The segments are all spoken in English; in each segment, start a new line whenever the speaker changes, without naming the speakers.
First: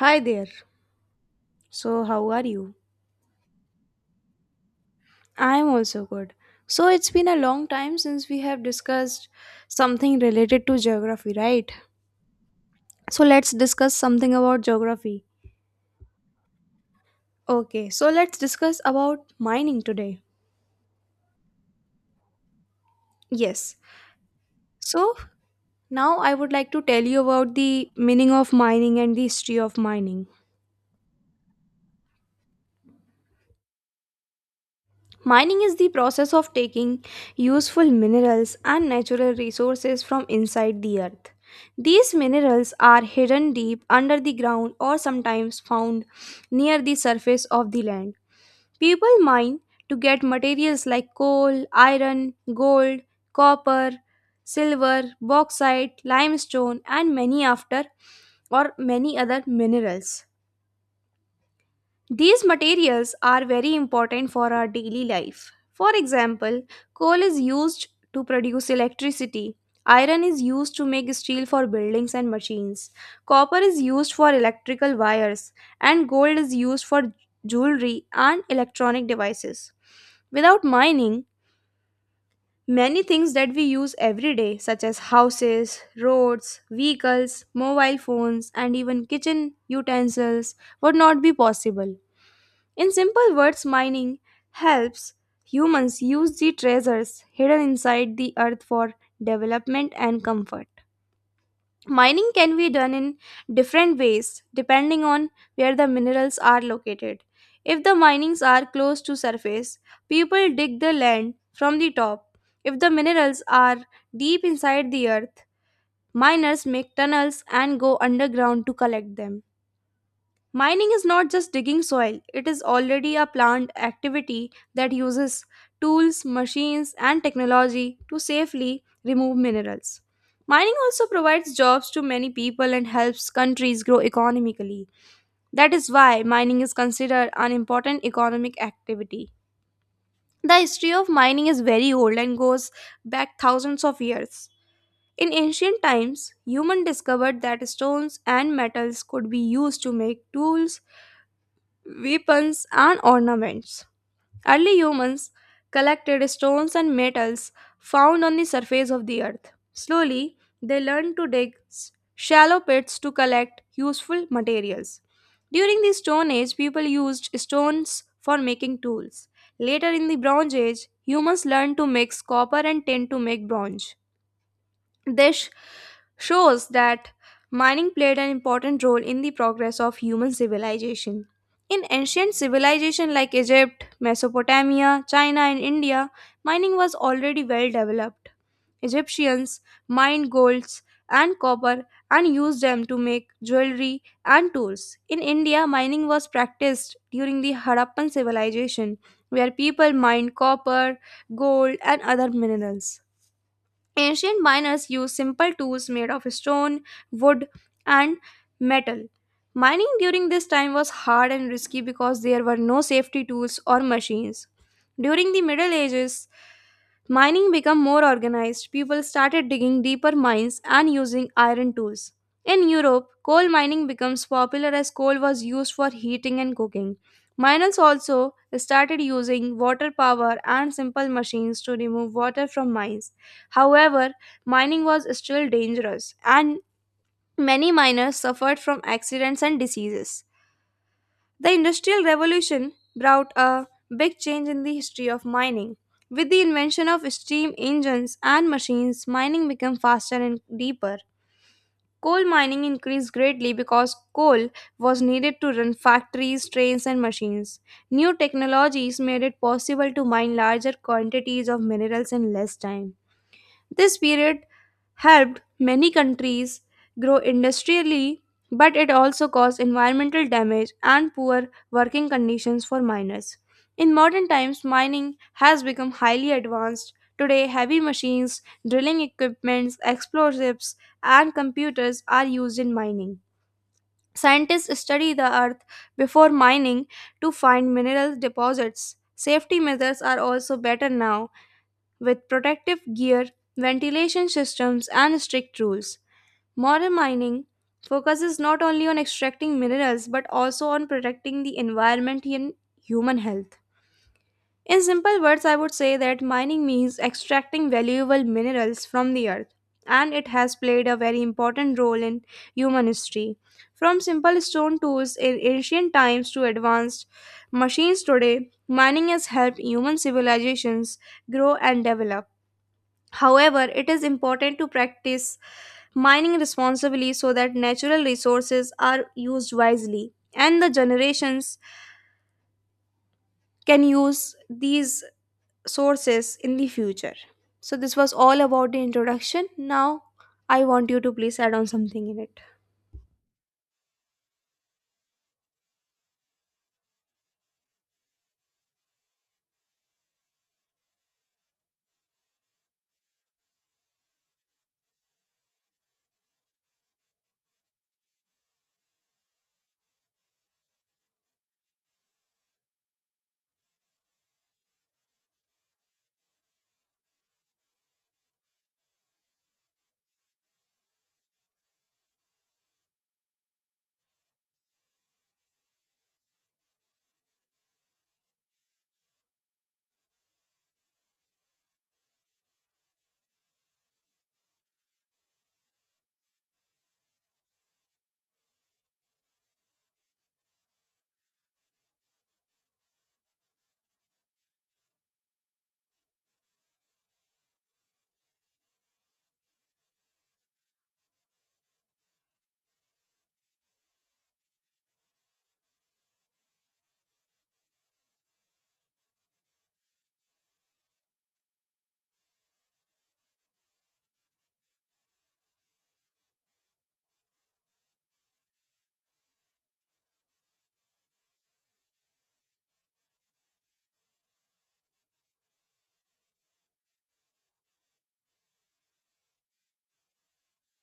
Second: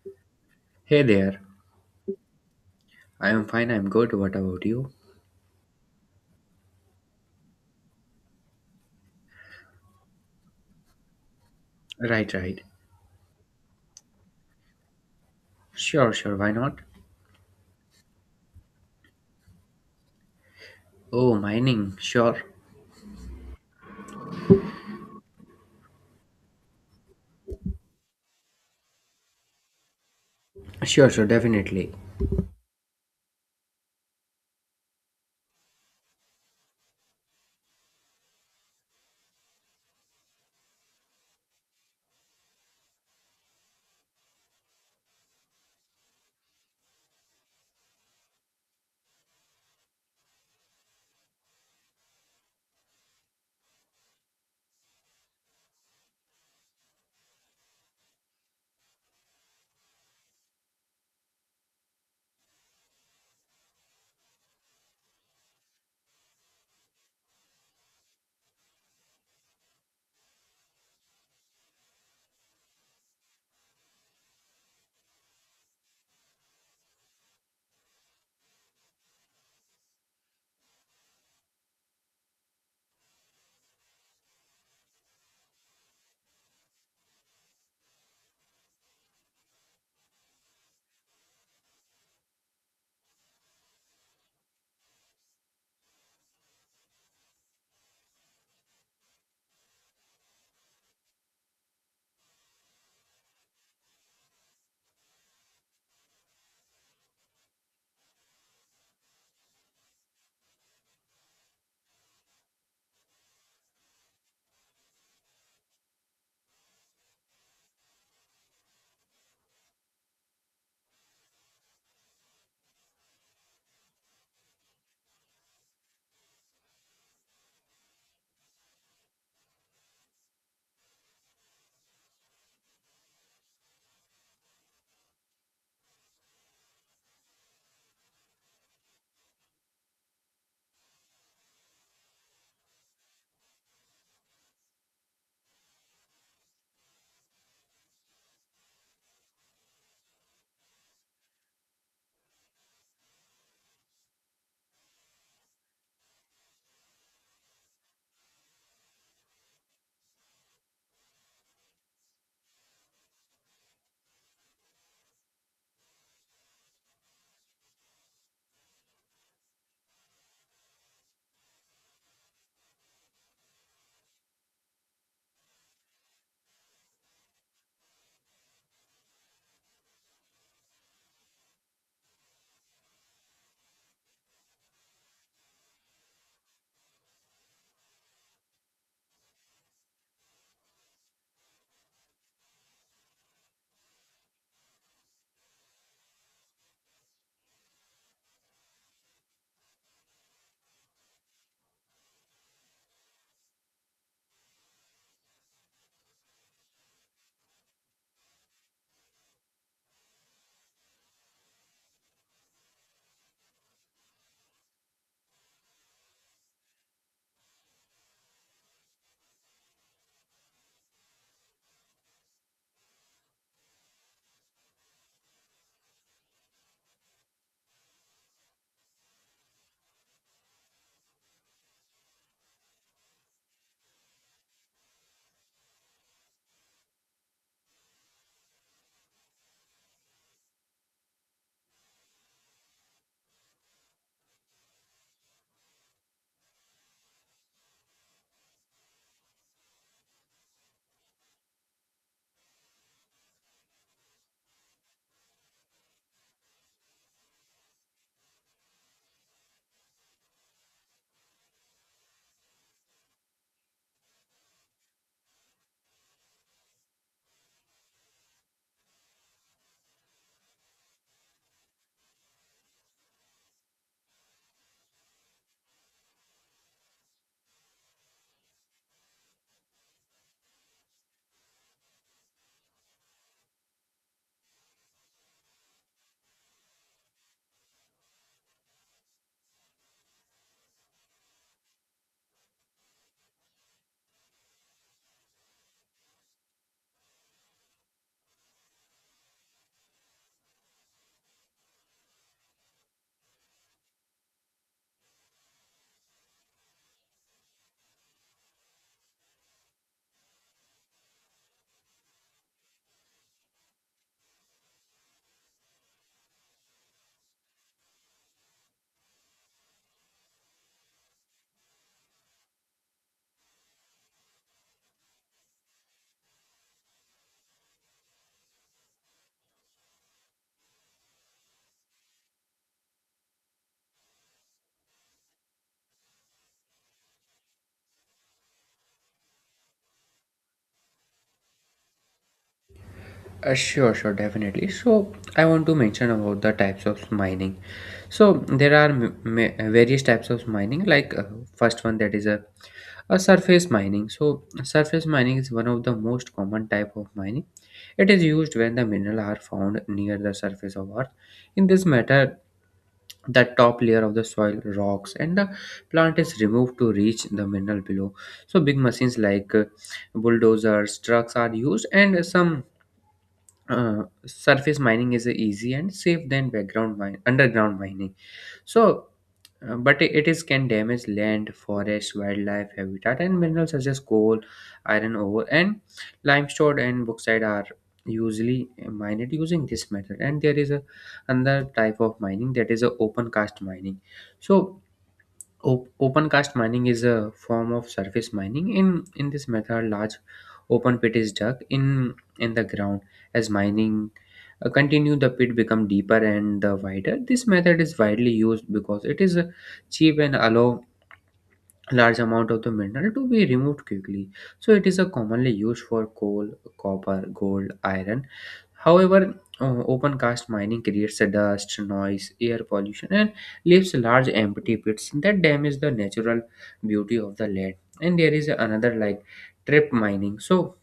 Hi there.
Hey there.
So, how are you?
I am fine, I'm good. What about you?
I'm also good. So, it's been a long time since we have discussed something related to geography, right?
Right, right.
So, let's discuss something about geography.
Sure, sure, why not?
Okay, so let's discuss about mining today.
Oh, mining. Sure.
Yes. So, now I would like to tell you about the meaning of mining and the history of mining.
Sure, sure, definitely.
Mining is the process of taking useful minerals and natural resources from inside the earth. These minerals are hidden deep under the ground or sometimes found near the surface of the land. People mine to get materials like coal, iron, gold, copper, silver, bauxite, limestone, and many after or many other minerals. These materials are very important for our daily life. For example, coal is used to produce electricity. Iron is used to make steel for buildings and machines. Copper is used for electrical wires. And gold is used for jewelry and electronic devices. Without mining, many things that we use every day, such as houses, roads, vehicles, mobile phones, and even kitchen utensils, would not be possible. In simple words, mining helps humans use the treasures hidden inside the earth for development and comfort. Mining can be done in different ways depending on where the minerals are located. If the minings are close to surface, people dig the land from the top. If the minerals are deep inside the earth, miners make tunnels and go underground to collect them. Mining is not just digging soil, it is already a planned activity that uses tools, machines, and technology to safely remove minerals. Mining also provides jobs to many people and helps countries grow economically. That is why mining is considered an important economic activity. The history of mining is very old and goes back thousands of years. In ancient times, humans discovered that stones and metals could be used to make tools, weapons, and ornaments. Early humans collected stones and metals found on the surface of the earth. Slowly, they learned to dig shallow pits to collect useful materials. During the Stone Age, people used stones for making tools. Later in the Bronze Age, humans learned to mix copper and tin to make bronze. This shows that mining played an important role in the progress of human civilization. In ancient civilization like Egypt, Mesopotamia, China, and India, mining was already well developed. Egyptians mined golds and copper and used them to make jewelry and tools. In India, mining was practiced during the Harappan civilization, where people mined copper, gold, and other minerals. Ancient miners used simple tools made of stone, wood, and metal. Mining during this time was hard and risky because there were no safety tools or machines. During the Middle Ages, mining became more organized. People started digging deeper mines and using iron tools. In Europe, coal mining becomes popular as coal was used for heating and cooking. Miners also started using water power and simple machines to remove water from mines. However, mining was still dangerous and many miners suffered from accidents and diseases. The Industrial Revolution brought a big change in the history of mining. With the invention of steam engines and machines, mining became faster and deeper. Coal mining increased greatly because coal was needed to run factories, trains, and machines. New technologies made it possible to mine larger quantities of minerals in less time. This period helped many countries grow industrially, but it also caused environmental damage and poor working conditions for miners. In modern times, mining has become highly advanced. Today, heavy machines, drilling equipments, explosives, and computers are used in mining. Scientists study the earth before mining to find mineral deposits. Safety measures are also better now with protective gear, ventilation systems, and strict rules. Modern mining focuses not only on extracting minerals but also on protecting the environment and human health. In simple words, I would say that mining means extracting valuable minerals from the earth, and it has played a very important role in human history. From simple stone tools in ancient times to advanced machines today, mining has helped human civilizations grow and develop. However, it is important to practice mining responsibly so that natural resources are used wisely and the generations can use these sources in the future. So, this was all about the introduction. Now, I want you to please add on something in it.
Sure, sure, definitely. So, I want to mention about the types of mining. So, there are various types of mining, first one that is a surface mining. So, surface mining is one of the most common type of mining. It is used when the mineral are found near the surface of Earth. In this matter, the top layer of the soil rocks and the plant is removed to reach the mineral below. So big machines like bulldozers, trucks are used. And some surface mining is easy and safe than background mine underground mining. so but it is can damage land, forest, wildlife habitat, and minerals such as coal, iron ore, and limestone and bauxite are usually mined using this method. And there is a another type of mining that is a open cast mining. So open cast mining is a form of surface mining. In this method, large open pit is dug in the ground. As mining continue, the pit become deeper and wider. This method is widely used because it is cheap and allow large amount of the mineral to be removed quickly. So it is a commonly used for coal, copper, gold, iron. However, open cast mining creates a dust, noise, air pollution, and leaves large empty pits that damage the natural beauty of the land. And there is another like trap mining.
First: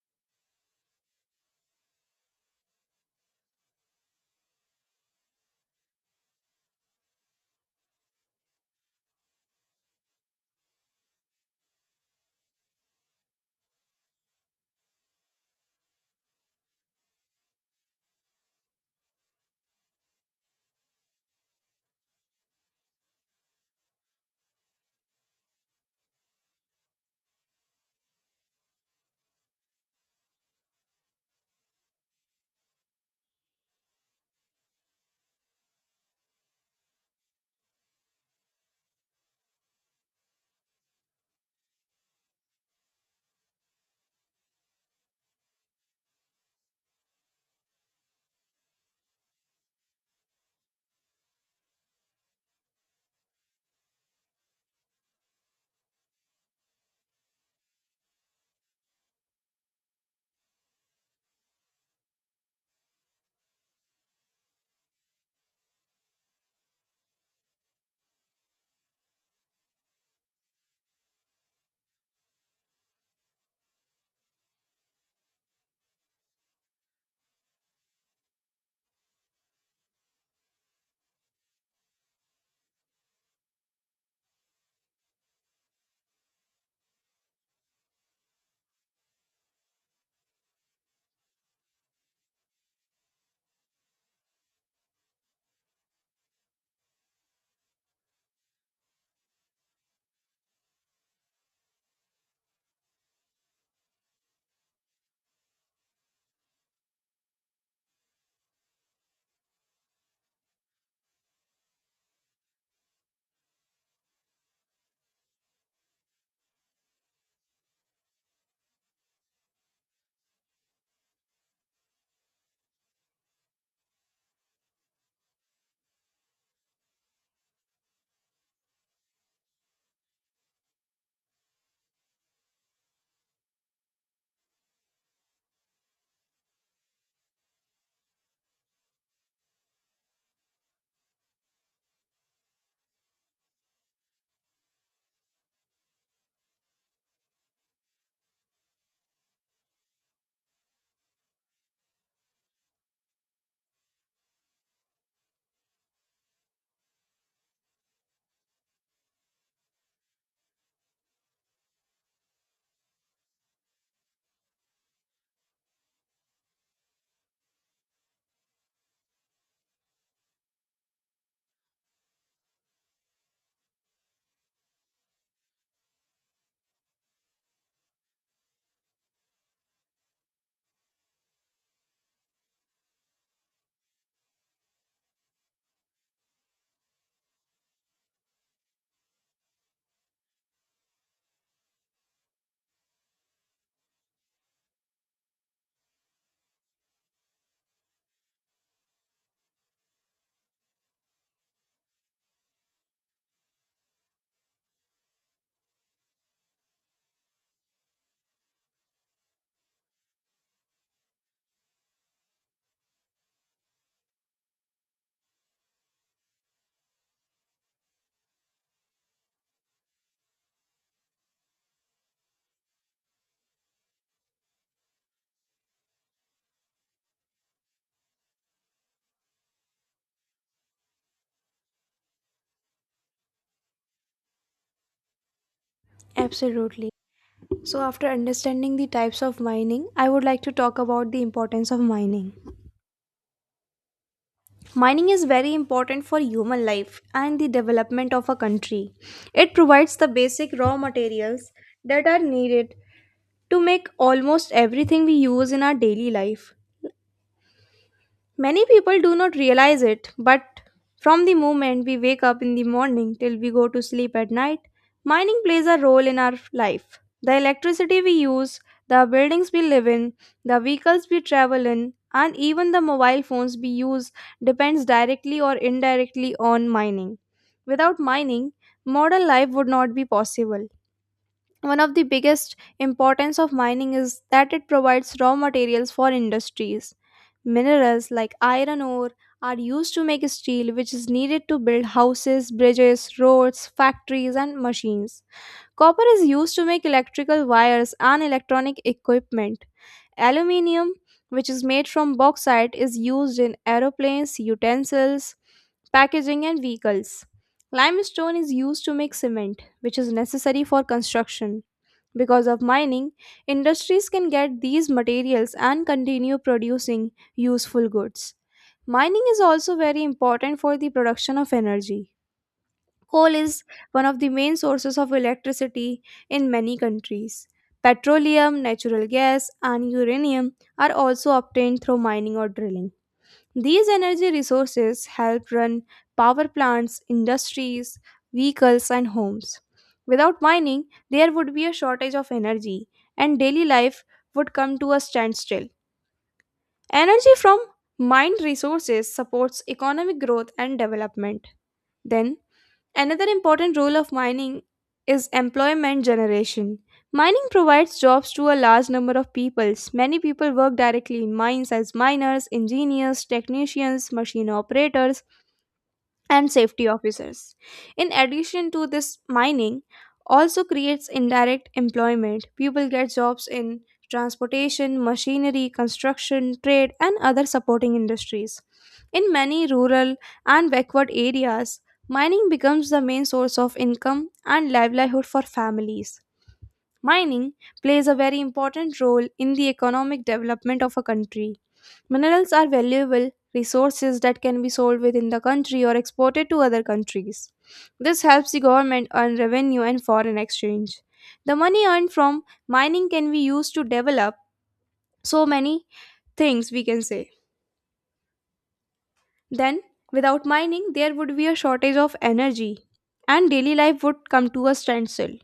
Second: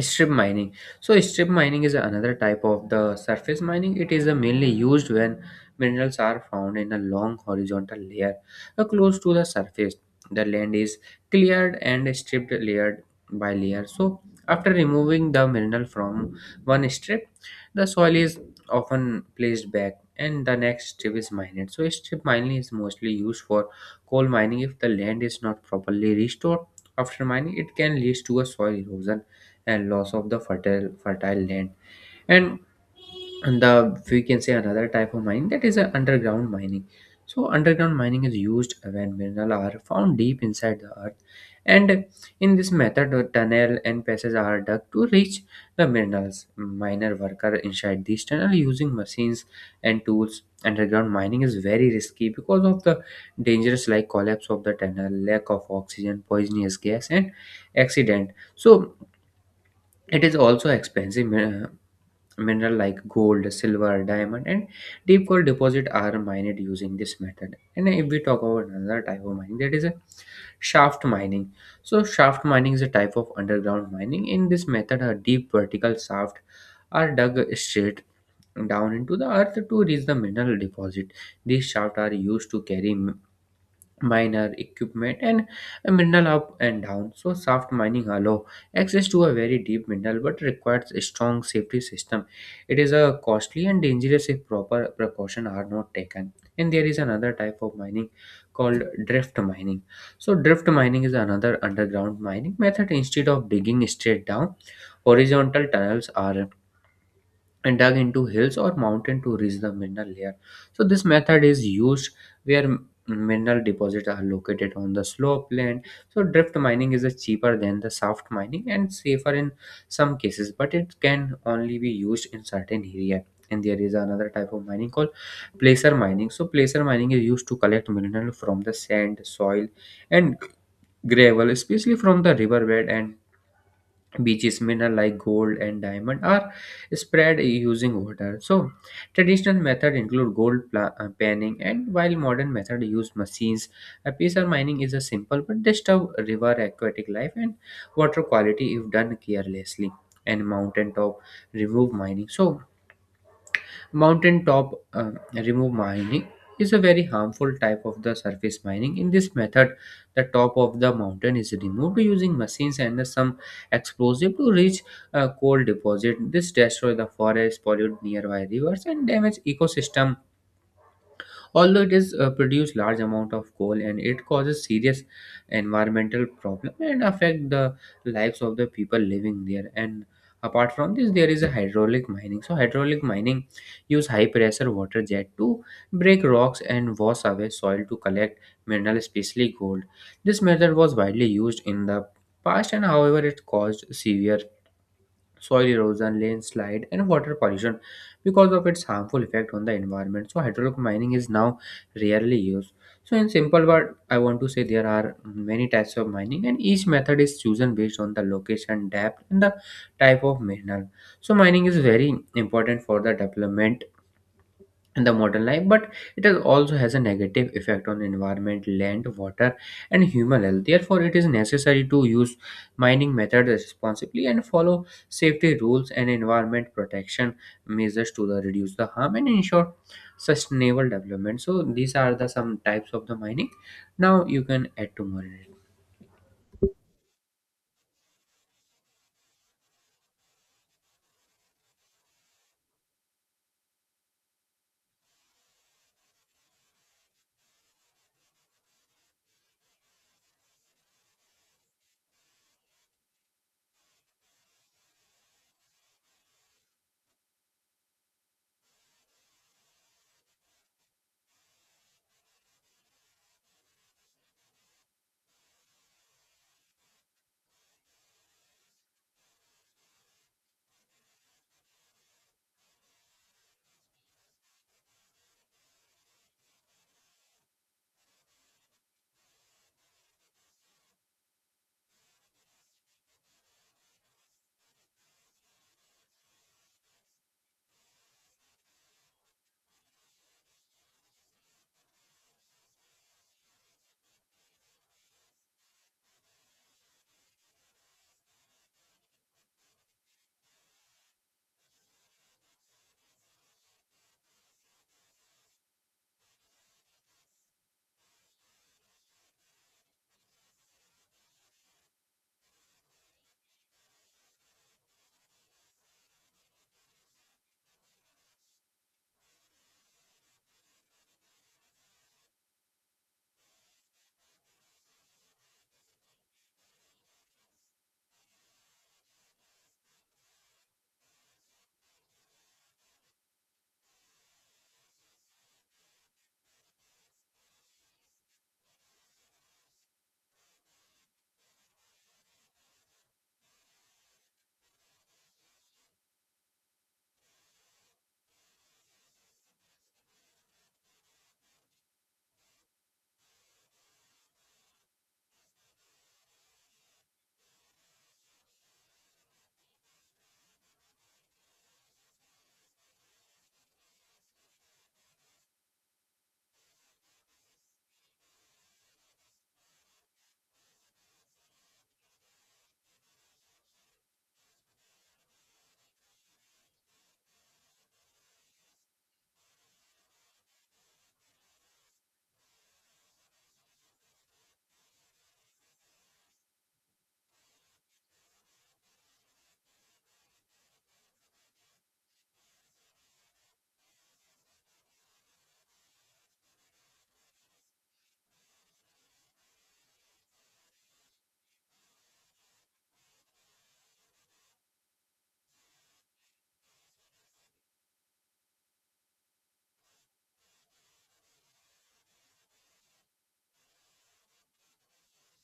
strip mining so strip mining is another type of the surface mining. It is mainly used when minerals are found in a long horizontal layer close to the surface. The land is cleared and stripped layer by layer. So after removing the mineral from one strip, the soil is often placed back and the next strip is mined. So strip mining is mostly used for coal mining. If the land is not properly restored after mining, it can lead to a soil erosion and loss of the fertile land. And the We can say another type of mining that is a underground mining. So underground mining is used when minerals are found deep inside the earth. And in this method, a tunnel and passages are dug to reach the minerals. Miner worker inside these tunnel using machines and tools. Underground mining is very risky because of the dangers like collapse of the tunnel, lack of oxygen, poisonous gas, and accident. So it is also expensive. Mineral like gold, silver, diamond, and deep gold deposit are mined using this method. And if we talk about another type of mining, that is a shaft mining. So shaft mining is a type of underground mining. In this method, a deep vertical shaft are dug straight down into the earth to reach the mineral deposit. These shafts are used to carry miner, equipment, and a mineral up and down. So soft mining allow access to a very deep mineral but requires a strong safety system. It is a costly and dangerous if proper precaution are not taken. And there is another type of mining called drift mining. So drift mining is another underground mining method. Instead of digging straight down, horizontal tunnels are and dug into hills or mountain to reach the mineral layer. So this method is used where mineral deposits are located on the slope land. So drift mining is a cheaper than the soft mining and safer in some cases, but it can only be used in certain area. And there is another type of mining called placer mining. So placer mining is used to collect mineral from the sand, soil, and gravel, especially from the riverbed and beaches. Mineral like gold and diamond are spread using water. So traditional method include panning, and while modern method use machines. uh, Mining is a simple but disturb river, aquatic life, and water quality if done carelessly. And mountain top remove mining. So mountaintop remove mining is a very harmful type of the surface mining. In this method, the top of the mountain is removed using machines and some explosive to reach a coal deposit. This destroy the forest, pollute nearby rivers, and damage ecosystem. Although it is produce large amount of coal, and it causes serious environmental problem and affect the lives of the people living there. And apart from this, there is a hydraulic mining. So hydraulic mining use high pressure water jet to break rocks and wash away soil to collect mineral, especially gold. This method was widely used in the past, and however, it caused severe soil erosion, landslide, and water pollution because of its harmful effect on the environment. So hydraulic mining is now rarely used. So in simple word, I want to say there are many types of mining, and each method is chosen based on the location, depth, and the type of mineral. So mining is very important for the development in the modern life, but it has also has a negative effect on environment, land, water, and human health. Therefore, it is necessary to use mining methods responsibly and follow safety rules and environment protection measures to the reduce the harm and ensure sustainable development. So these are the some types of the mining. Now you can add to more in it.
Absolutely. So, after understanding the types of mining, I would like to talk about the importance of mining. Mining is very important for human life and the development of a country. It provides the basic raw materials that are needed to make almost everything we use in our daily life. Many people do not realize it, but from the moment we wake up in the morning till we go to sleep at night, mining plays a role in our life. The electricity we use, the buildings we live in, the vehicles we travel in, and even the mobile phones we use depends directly or indirectly on mining. Without mining, modern life would not be possible. One of the biggest importance of mining is that it provides raw materials for industries. Minerals like iron ore are used to make steel, which is needed to build houses, bridges, roads, factories, and machines. Copper is used to make electrical wires and electronic equipment. Aluminium, which is made from bauxite, is used in aeroplanes, utensils, packaging, and vehicles. Limestone is used to make cement, which is necessary for construction. Because of mining, industries can get these materials and continue producing useful goods. Mining is also very important for the production of energy. Coal is one of the main sources of electricity in many countries. Petroleum, natural gas, and uranium are also obtained through mining or drilling. These energy resources help run power plants, industries, vehicles, and homes. Without mining, there would be a shortage of energy, and daily life would come to a standstill. Energy from mined resources supports economic growth and development. Then, another important role of mining is employment generation. Mining provides jobs to a large number of peoples. Many people work directly in mines as miners, engineers, technicians, machine operators, and safety officers. In addition to this, mining also creates indirect employment. People get jobs in transportation, machinery, construction, trade, and other supporting industries. In many rural and backward areas, mining becomes the main source of income and livelihood for families. Mining plays a very important role in the economic development of a country. Minerals are valuable resources that can be sold within the country or exported to other countries. This helps the government earn revenue and foreign exchange. The money earned from mining can be used to develop so many things, we can say. Then, without mining, there would be a shortage of energy and daily life would come to a standstill.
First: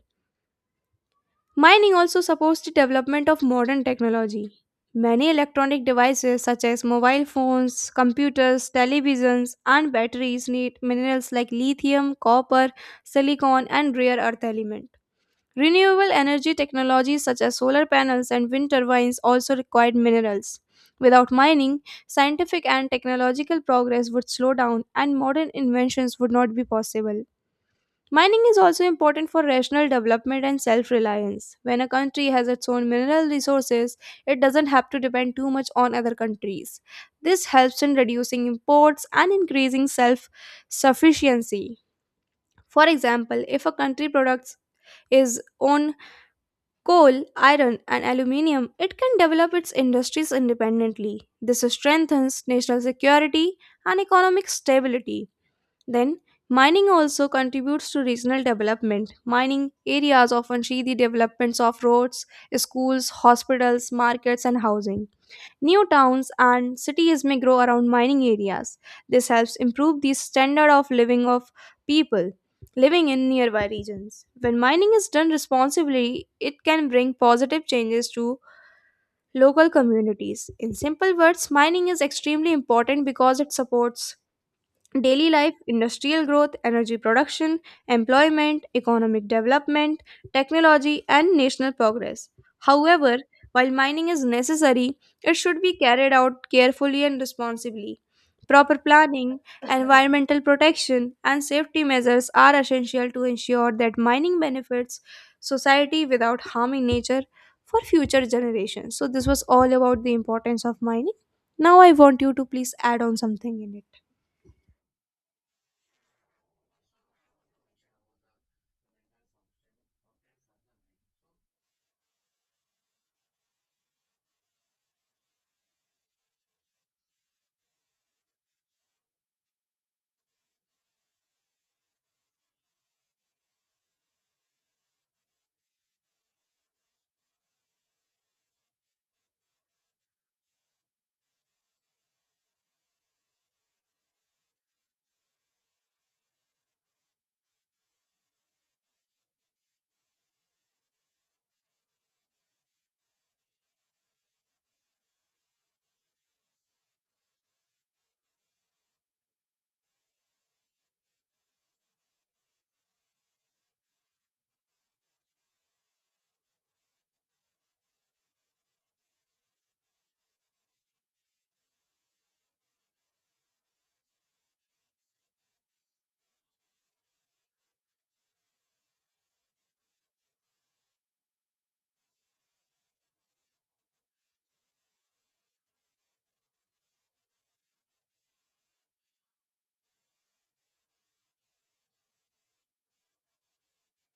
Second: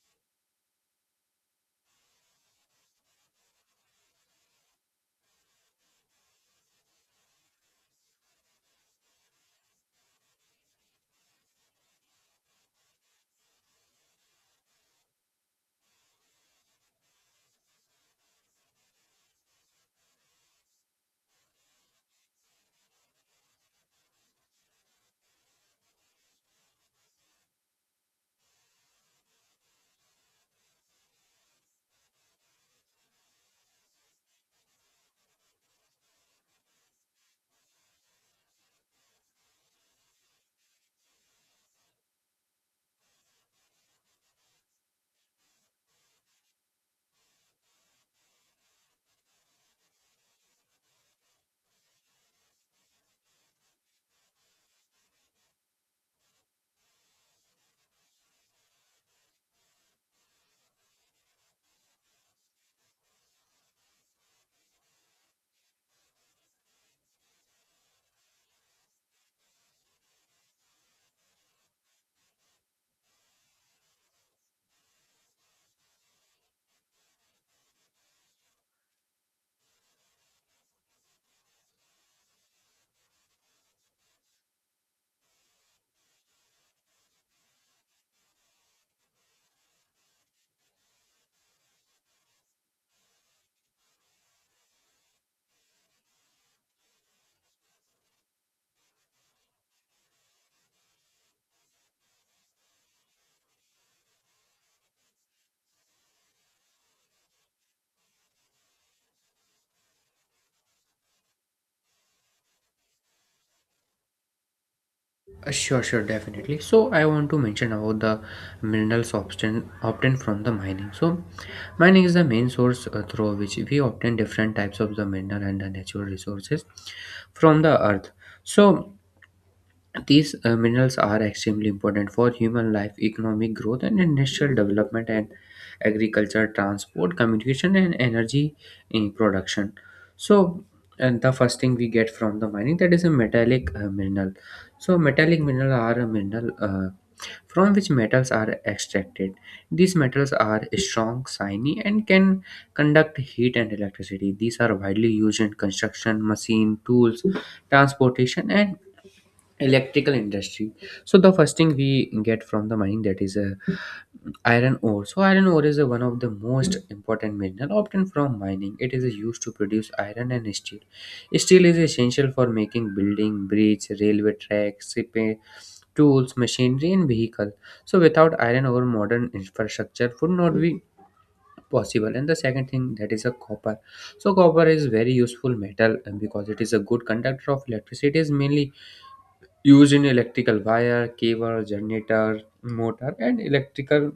Mining also supports the development of modern technology. Many electronic devices such as mobile phones, computers, televisions, and batteries need minerals like lithium, copper, silicon, and rare earth element. Renewable energy technologies such as solar panels and wind turbines also require minerals. Without mining, scientific and technological progress would slow down and modern inventions would not be possible. Mining is also important for rational development and self reliance. When a country has its own mineral resources, it doesn't have to depend too much on other countries. This helps in reducing imports and increasing self sufficiency. For example, if a country products is own coal, iron, and aluminium, it can develop its industries independently. This strengthens national security and economic stability. Then, mining also contributes to regional development. Mining areas often see the developments of roads, schools, hospitals, markets, and housing. New towns and cities may grow around mining areas. This helps improve the standard of living of people living in nearby regions. When mining is done responsibly, it can bring positive changes to local communities. In simple words, mining is extremely important because it supports daily life, industrial growth, energy production, employment, economic development, technology, and national progress. However, while mining is necessary, it should be carried out carefully and responsibly. Proper planning, environmental protection, and safety measures are essential to ensure that mining benefits society without harming nature for future generations. So, this was all about the importance of mining. Now, I want you to please add on something in it.
Sure, sure, definitely. So I want to mention about the minerals obtained from the mining. So mining is the main source through which we obtain different types of the mineral and the natural resources from the earth. So these minerals are extremely important for human life, economic growth, and industrial development, and agriculture, transport, communication, and energy production. So, and the first thing we get from the mining that is a metallic mineral. So, metallic mineral are a mineral from which metals are extracted. These metals are strong, shiny, and can conduct heat and electricity. These are widely used in construction, machine, tools, transportation, and electrical industry. So the first thing we get from the mining that is a iron ore. So iron ore is a one of the most important mineral obtained from mining. It is used to produce iron and steel. Steel is essential for making building, bridge, railway tracks, shipping, tools, machinery, and vehicle. So without iron ore, modern infrastructure would not be possible. And the second thing that is a copper. So copper is very useful metal, and because it is a good conductor of electricity, it is mainly used in electrical wire, cable, generator, motor, and electrical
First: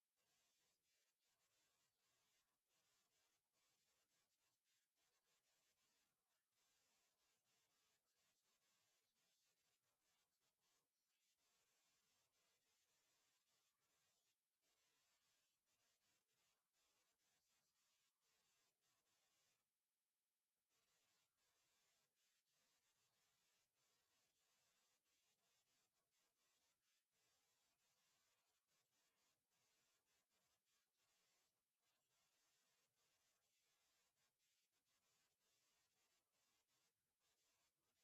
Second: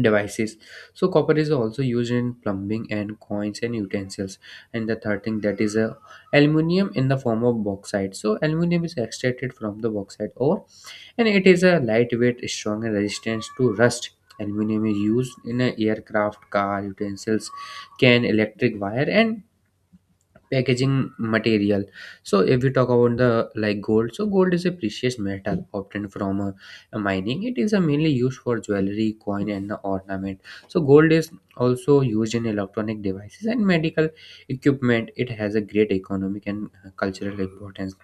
devices. So copper is also used in plumbing and coins and utensils. And the third thing that is a aluminium in the form of bauxite. So aluminium is extracted from the bauxite ore, and it is a lightweight, strong, and resistant to rust. Aluminium is used in a aircraft, car, utensils, can, electric wire, and packaging material. So if we talk about the like gold, so gold is a precious metal obtained from mining. It is mainly used for jewelry, coin, and ornament. So gold is also used in electronic devices and medical equipment. It has a great economic and cultural importance.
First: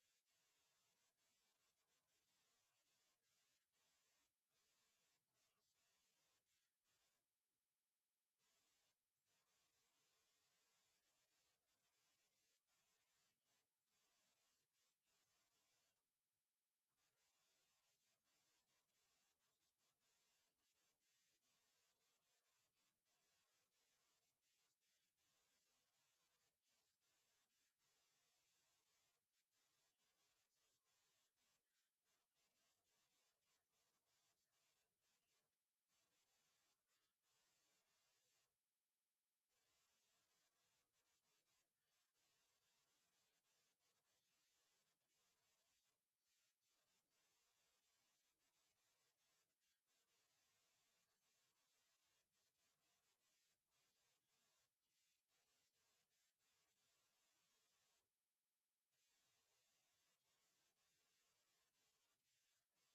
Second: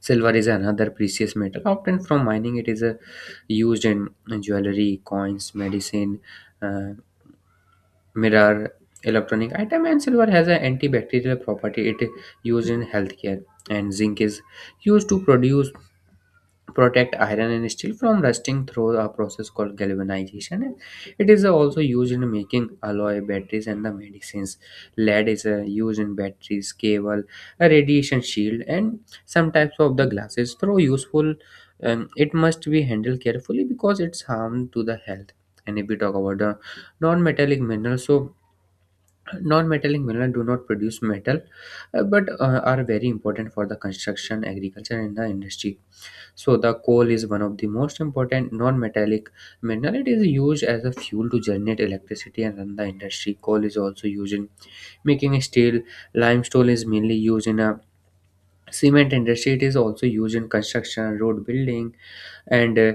Silver is another precious metal obtained from mining. It is a used in jewelry, coins, medicine, uh, mirror, electronic item. And silver has an antibacterial property, it is used in healthcare. And zinc is used to produce protect iron and steel from rusting through a process called galvanization. And it is also used in making alloy, batteries, and the medicines. Lead is used in batteries, cable, a radiation shield, and some types of the glasses. Though useful, it must be handled carefully because it's harm to the health. And if we talk about the non-metallic minerals, so non-metallic minerals do not produce metal, but are very important for the construction, agriculture, and the industry. So the coal is one of the most important non-metallic mineral. It is used as a fuel to generate electricity and run the industry. Coal is also used in making steel. Limestone is mainly used in a cement industry. It is also used in construction, road building, and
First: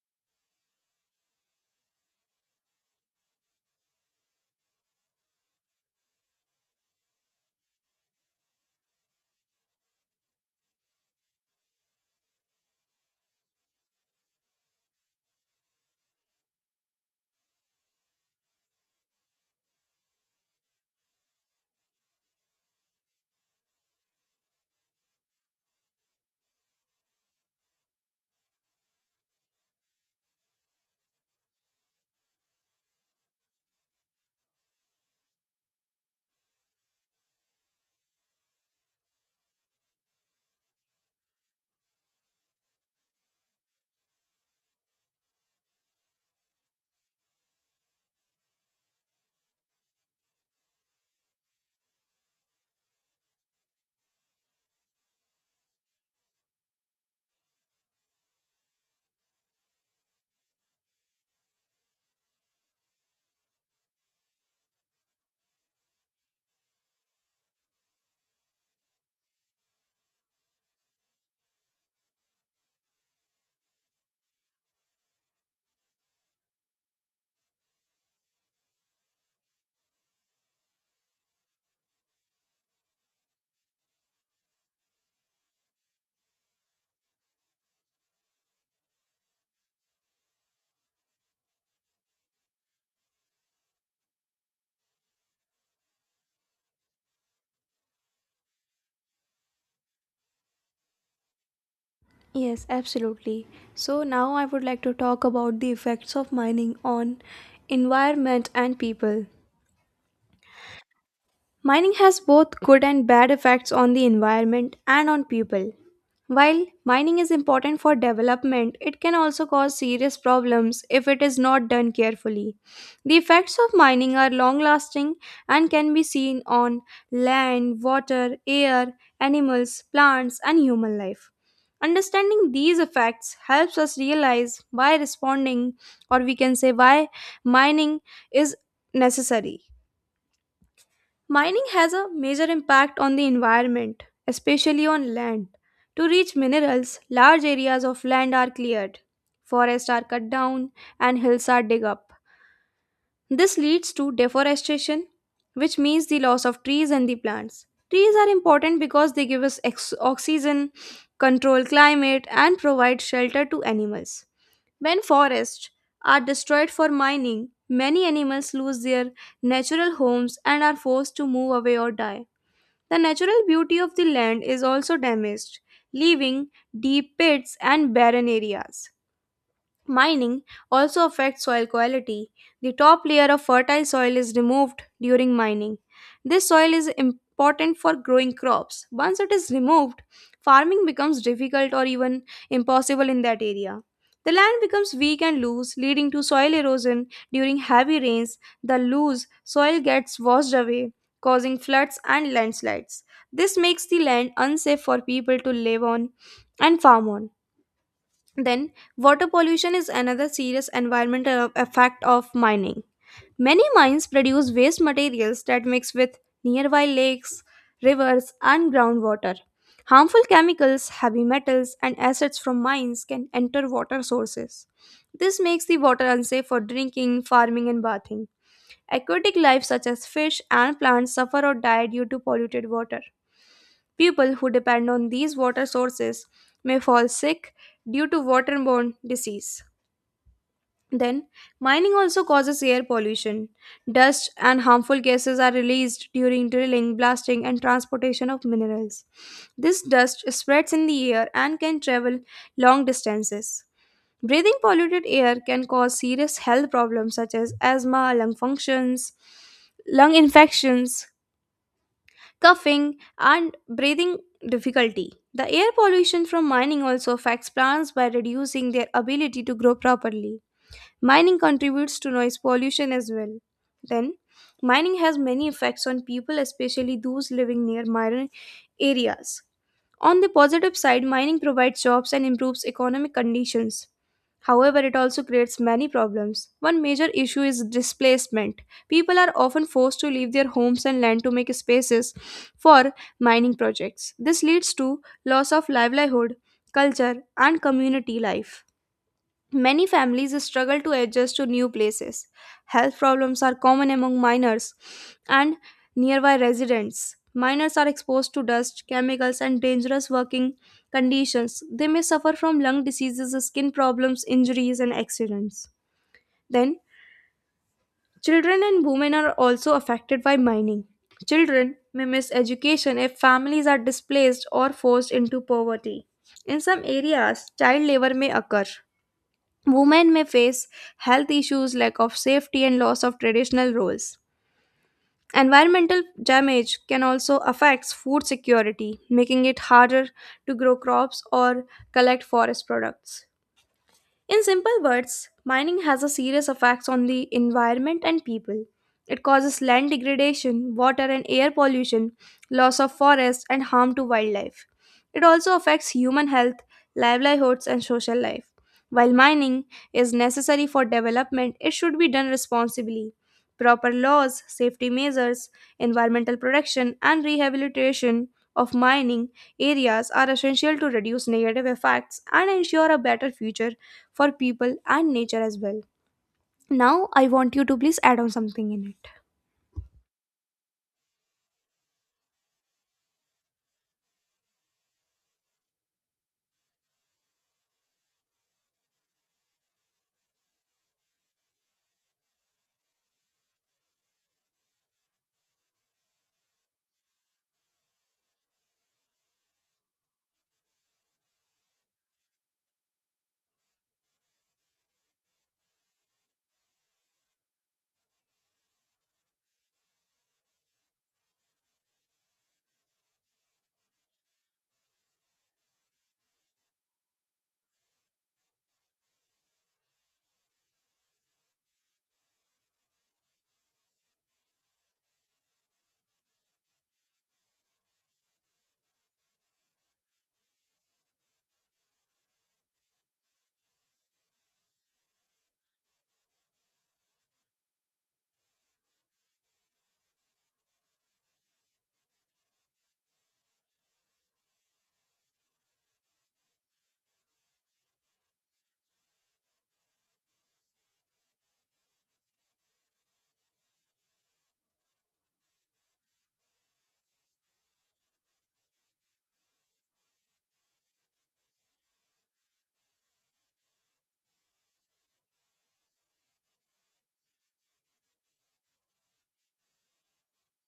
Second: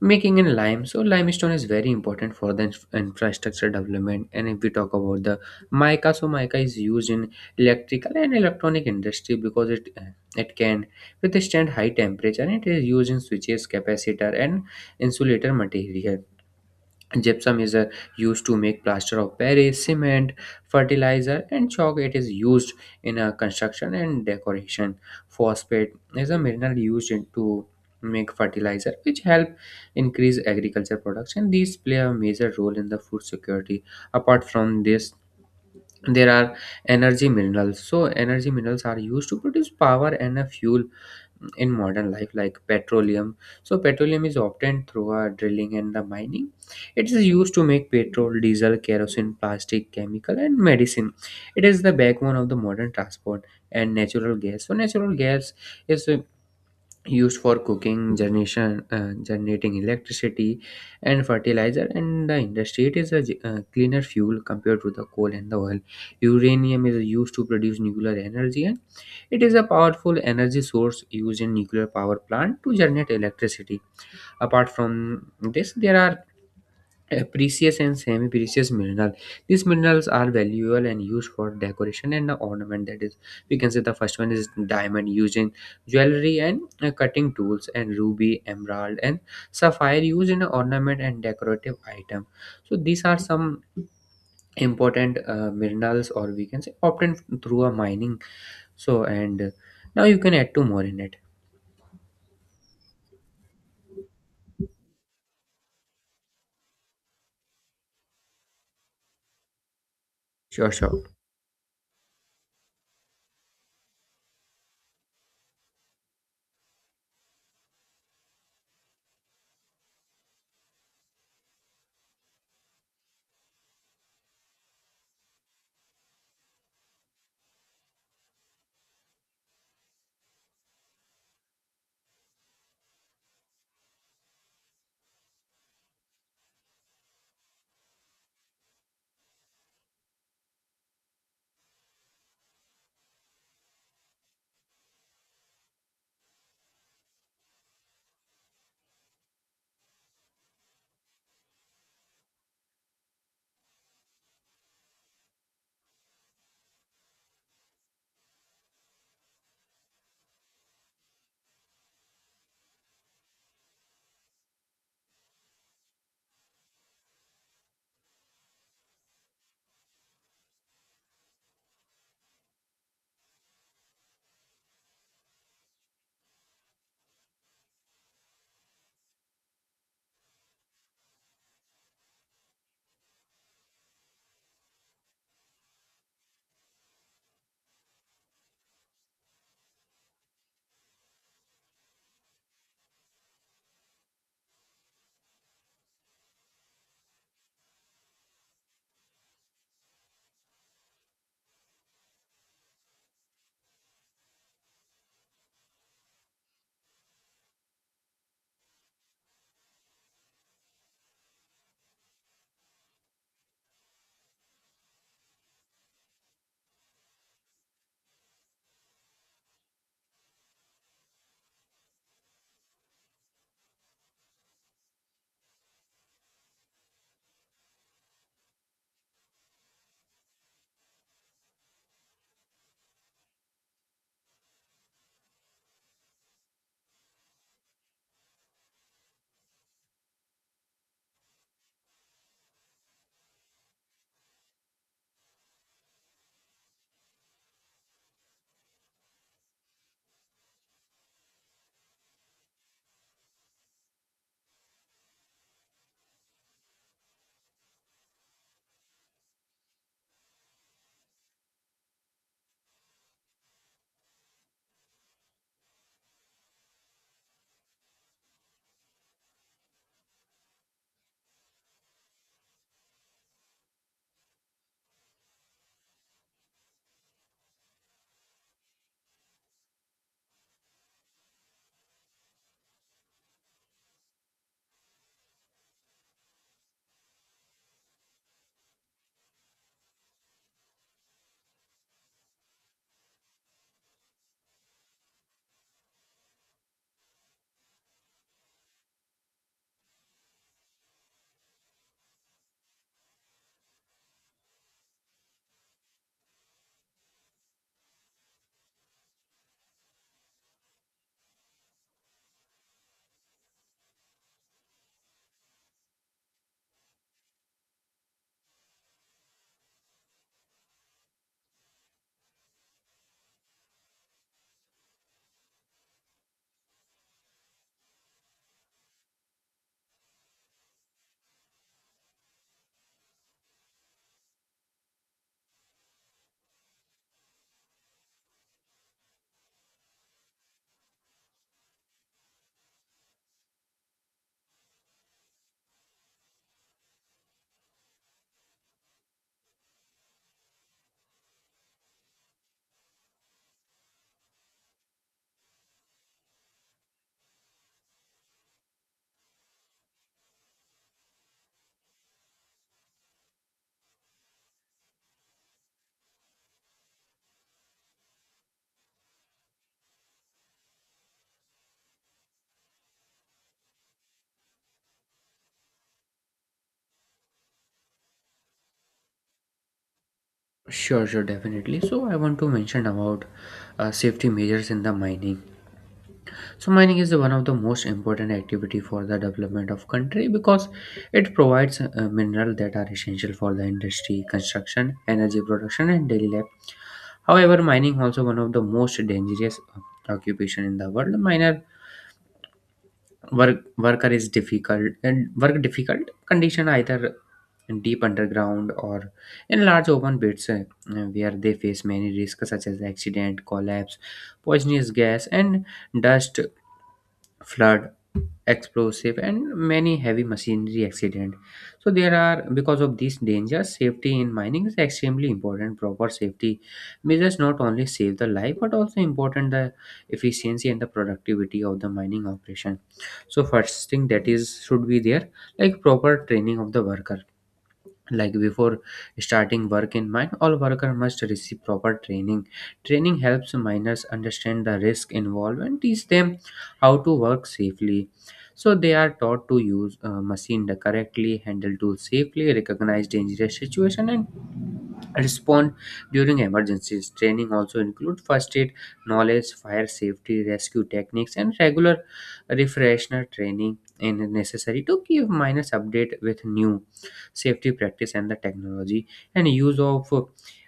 making in lime. So limestone is very important for the infrastructure development. And if we talk about the mica, so mica is used in electrical and electronic industry because it can withstand high temperature, and it is used in switches, capacitor, and insulator material. Gypsum is used to make plaster of paris, cement, fertilizer, and chalk. It is used in construction and decoration. Phosphate is a mineral used to make fertilizer, which help increase agriculture production. These play a major role in the food security. Apart from this, there are energy minerals. So energy minerals are used to produce Power and a fuel in modern life, like petroleum. So petroleum is obtained through drilling and the mining. It is used to make petrol, diesel, kerosene, plastic, chemical and medicine. It is the backbone of the modern transport. And natural gas. So natural gas is used for cooking generation, generating electricity and fertilizer and the industry. It is a cleaner fuel compared to the coal and the oil. Uranium is used to produce nuclear energy, and it is a powerful energy source used in nuclear power plant to generate electricity. Apart from this, there are precious and semi-precious minerals. These minerals are valuable and used for decoration and ornament. That is, we can say the first one is diamond, used in jewelry and cutting tools, and ruby, emerald and sapphire used in ornament and decorative item. So these are some important minerals, or we can say obtained through a mining. So and Now you can add two more in it.
Yes, absolutely. So now I would like to talk about the effects of mining on environment and people.
sure sure
Mining has both good and bad effects on the environment and on people. While mining is important for development, it can also cause serious problems if it is not done carefully. The effects of mining are long lasting and can be seen on land, water, air, animals, plants, and human life. Understanding these effects helps us realize why responding, or we can say why mining, is necessary. Mining has a major impact on the environment, especially on land. To reach minerals, large areas of land are cleared, forests are cut down, and hills are dug up. This leads to deforestation, which means the loss of trees and the plants. Trees are important because they give us oxygen, control climate, and provide shelter to animals. When forests are destroyed for mining, many animals lose their natural homes and are forced to move away or die. The natural beauty of the land is also damaged, leaving deep pits and barren areas. Mining also affects soil quality. The top layer of fertile soil is removed during mining. This soil is important for growing crops. Once it is removed, farming becomes difficult or even impossible in that area. The land becomes weak and loose, leading to soil erosion. During heavy rains, the loose soil gets washed away, causing floods and landslides. This makes the land unsafe for people to live on and farm on. Then, water pollution is another serious environmental effect of mining. Many mines produce waste materials that mix with nearby lakes, rivers, and groundwater. Harmful chemicals, heavy metals, and acids from mines can enter water sources. This makes the water unsafe for drinking, farming, and bathing. Aquatic life such as fish and plants suffer or die due to polluted water. People who depend on these water sources may fall sick due to waterborne disease. Then, mining also causes air pollution. Dust and harmful gases are released during drilling, blasting, and transportation of minerals. This dust spreads in the air and can travel long distances. Breathing polluted air can cause serious health problems such as asthma, lung functions, lung infections, coughing, and breathing difficulty. The air pollution from mining also affects plants by reducing their ability to grow properly. Mining contributes to noise pollution as well. Then, mining has many effects on people, especially those living near mining areas. On the positive side, mining provides jobs and improves economic conditions. However, it also creates many problems. One major issue is displacement. People are often forced to leave their homes and land to make spaces for mining projects. This leads to loss of livelihood, culture, and community life. Many families struggle to adjust to new places. Health problems are common among miners and nearby residents. Miners are exposed to dust, chemicals, and dangerous working conditions. They may suffer from lung diseases, skin problems, injuries, and accidents. Then, children and women are also affected by mining. Children may miss education if families are displaced or forced into poverty. In some areas, child labor may occur. Women may face health issues, lack of safety, and loss of traditional roles. Environmental damage can also affect food security, making it harder to grow crops or collect forest products. In simple words, mining has a serious effects on the environment and people. It causes land degradation, water and air pollution, loss of forests, and harm to wildlife. It also affects human health, livelihoods, and social life. While mining is necessary for development, it should be done responsibly. Proper laws, safety measures, environmental protection, and rehabilitation of mining areas are essential to reduce negative effects and ensure a better future for people and nature as well. Now, I want you to please add on something in it.
sure sure Definitely, so I want to mention about safety measures in the mining. So mining is one of the most important activity for the development of country, because it provides mineral that are essential for the industry, construction, energy production, and daily life. However, mining also one of the most dangerous occupation in the world. Miner work worker is difficult and work difficult condition, either in deep underground or in large open pits where they face many risks such as accident, collapse, poisonous gas, and dust, flood, explosive and many heavy machinery accident. So there are, because of these dangers, safety in mining is extremely important. Proper safety measures not only save the life but also important the efficiency and the productivity of the mining operation. So first thing that is should be there, like proper training of the worker. Like, before starting work in mine, all worker must receive proper training. Training helps miners understand the risk involved and teach them how to work safely. So they are taught to use machine correctly, handle tools safely, recognize dangerous situation and respond during emergencies. Training also include first aid knowledge, fire safety, rescue techniques, and regular refresher training in necessary to give minus update with new safety practice and the technology. And use of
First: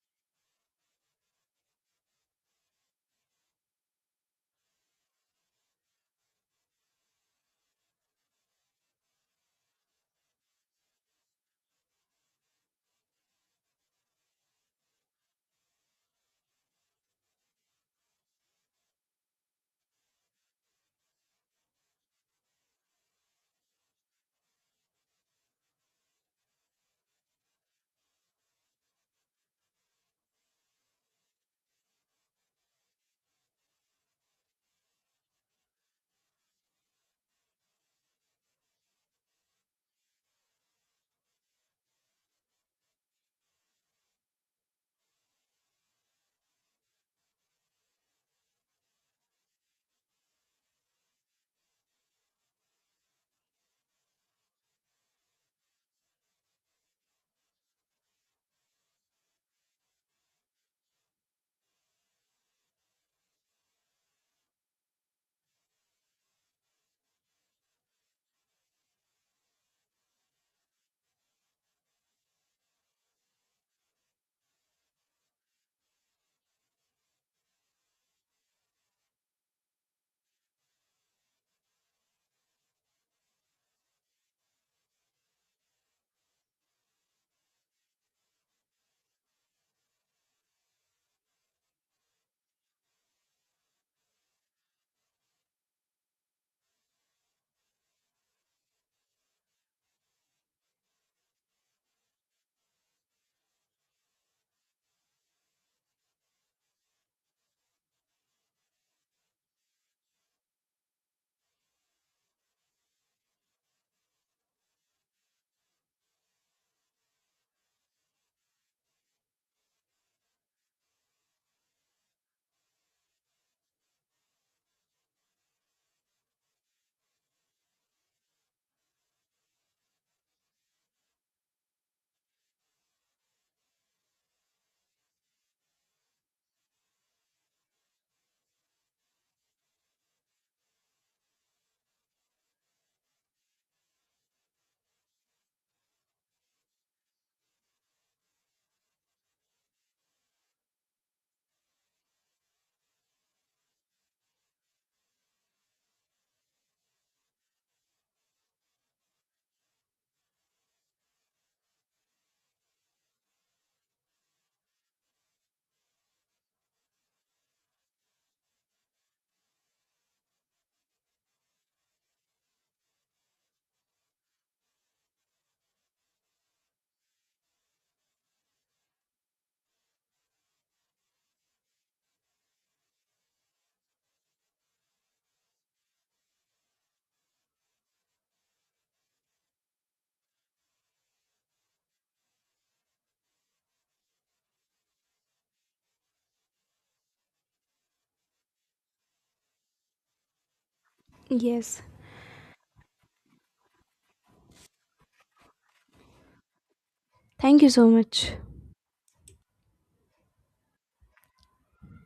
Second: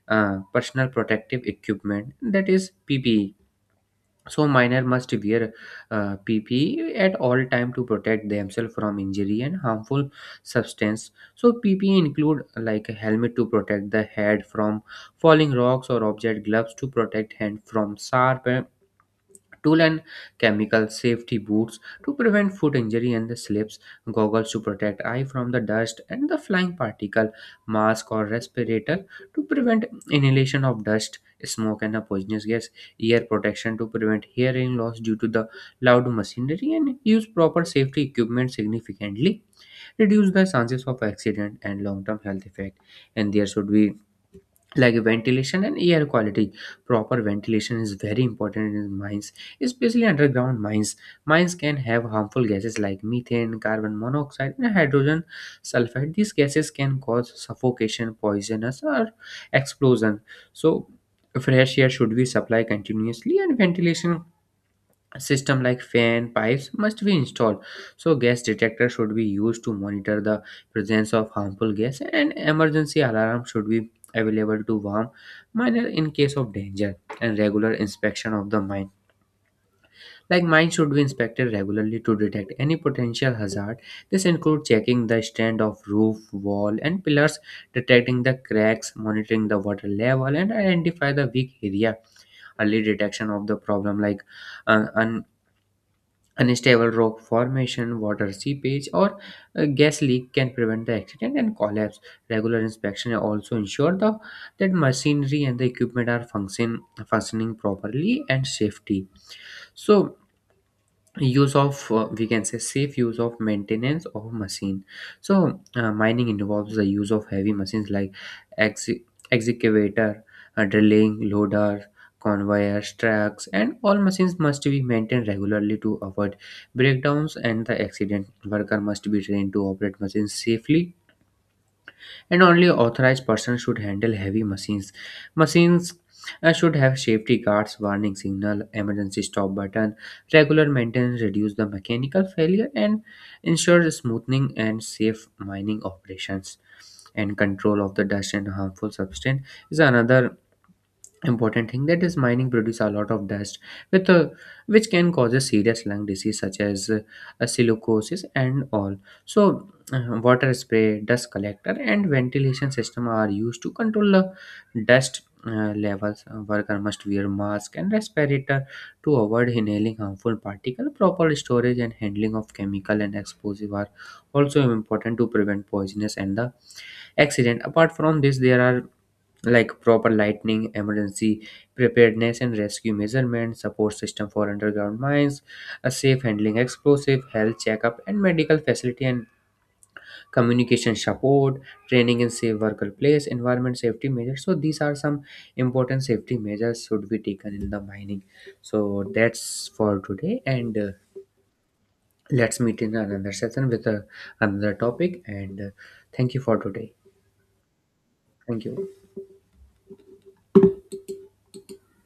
personal protective equipment, that is ppe. So miner must wear ppe at all time to protect themselves from injury and harmful substance. So ppe include like a helmet to protect the head from falling rocks or object, gloves to protect hand from sharp tool and chemical, safety boots to prevent foot injury and the slips, goggles to protect eye from the dust and the flying particle, mask or respirator to prevent inhalation of dust, smoke and the poisonous gas, ear protection to prevent hearing loss due to the loud machinery. And use proper safety equipment significantly reduce the chances of accident and long-term health effect. And there should be like ventilation and air quality. Proper ventilation is very important in mines, especially underground mines. Mines can have harmful gases like methane, carbon monoxide and hydrogen sulfide. These gases can cause suffocation, poisonous or explosion. So fresh air should be supplied continuously, and ventilation system like fan pipes must be installed. So gas detector should be used to monitor the presence of harmful gas, and emergency alarm should be available to warn miner in case of danger. And regular inspection of the mine, like mine should be inspected regularly to detect any potential hazard. This includes checking the strength of roof, wall and pillars, detecting the cracks, monitoring the water level and identify the weak area. Early detection of the problem like uh, un- unstable rock formation, water seepage, or a gas leak can prevent the accident and collapse. Regular inspection also ensure that machinery and the equipment are functioning properly and safety. So, use of we can say safe use of maintenance of machine. So mining involves the use of heavy machines like ex- excavator, drilling, loader, conveyors, trucks, and all machines must be maintained regularly to avoid breakdowns and the accident. Worker must be trained to operate machines safely, and only authorized persons should handle heavy machines. Machines should have safety guards, warning signal, emergency stop button. Regular maintenance reduce the mechanical failure and ensure smoothing and safe mining operations. And control of the dust and harmful substance is another important thing. That is, mining produce a lot of dust with which can cause a serious lung disease such as silicosis and all. So water spray, dust collector and ventilation system are used to control the dust levels. Worker must wear mask and respirator to avoid inhaling harmful particle. Proper storage and handling of chemical and explosive are also important to prevent poisonous and the accident. Apart from this, there are like proper lightning, emergency preparedness and rescue measurement, support system for underground mines, a safe handling explosive, health checkup and medical facility, and communication support training in safe workplace environment safety measures. So these are some important safety measures should be taken in the mining. So that's for today, and
Yes.
let's meet in another session with another topic, and thank you for today.
Thank you so much.
Thank you.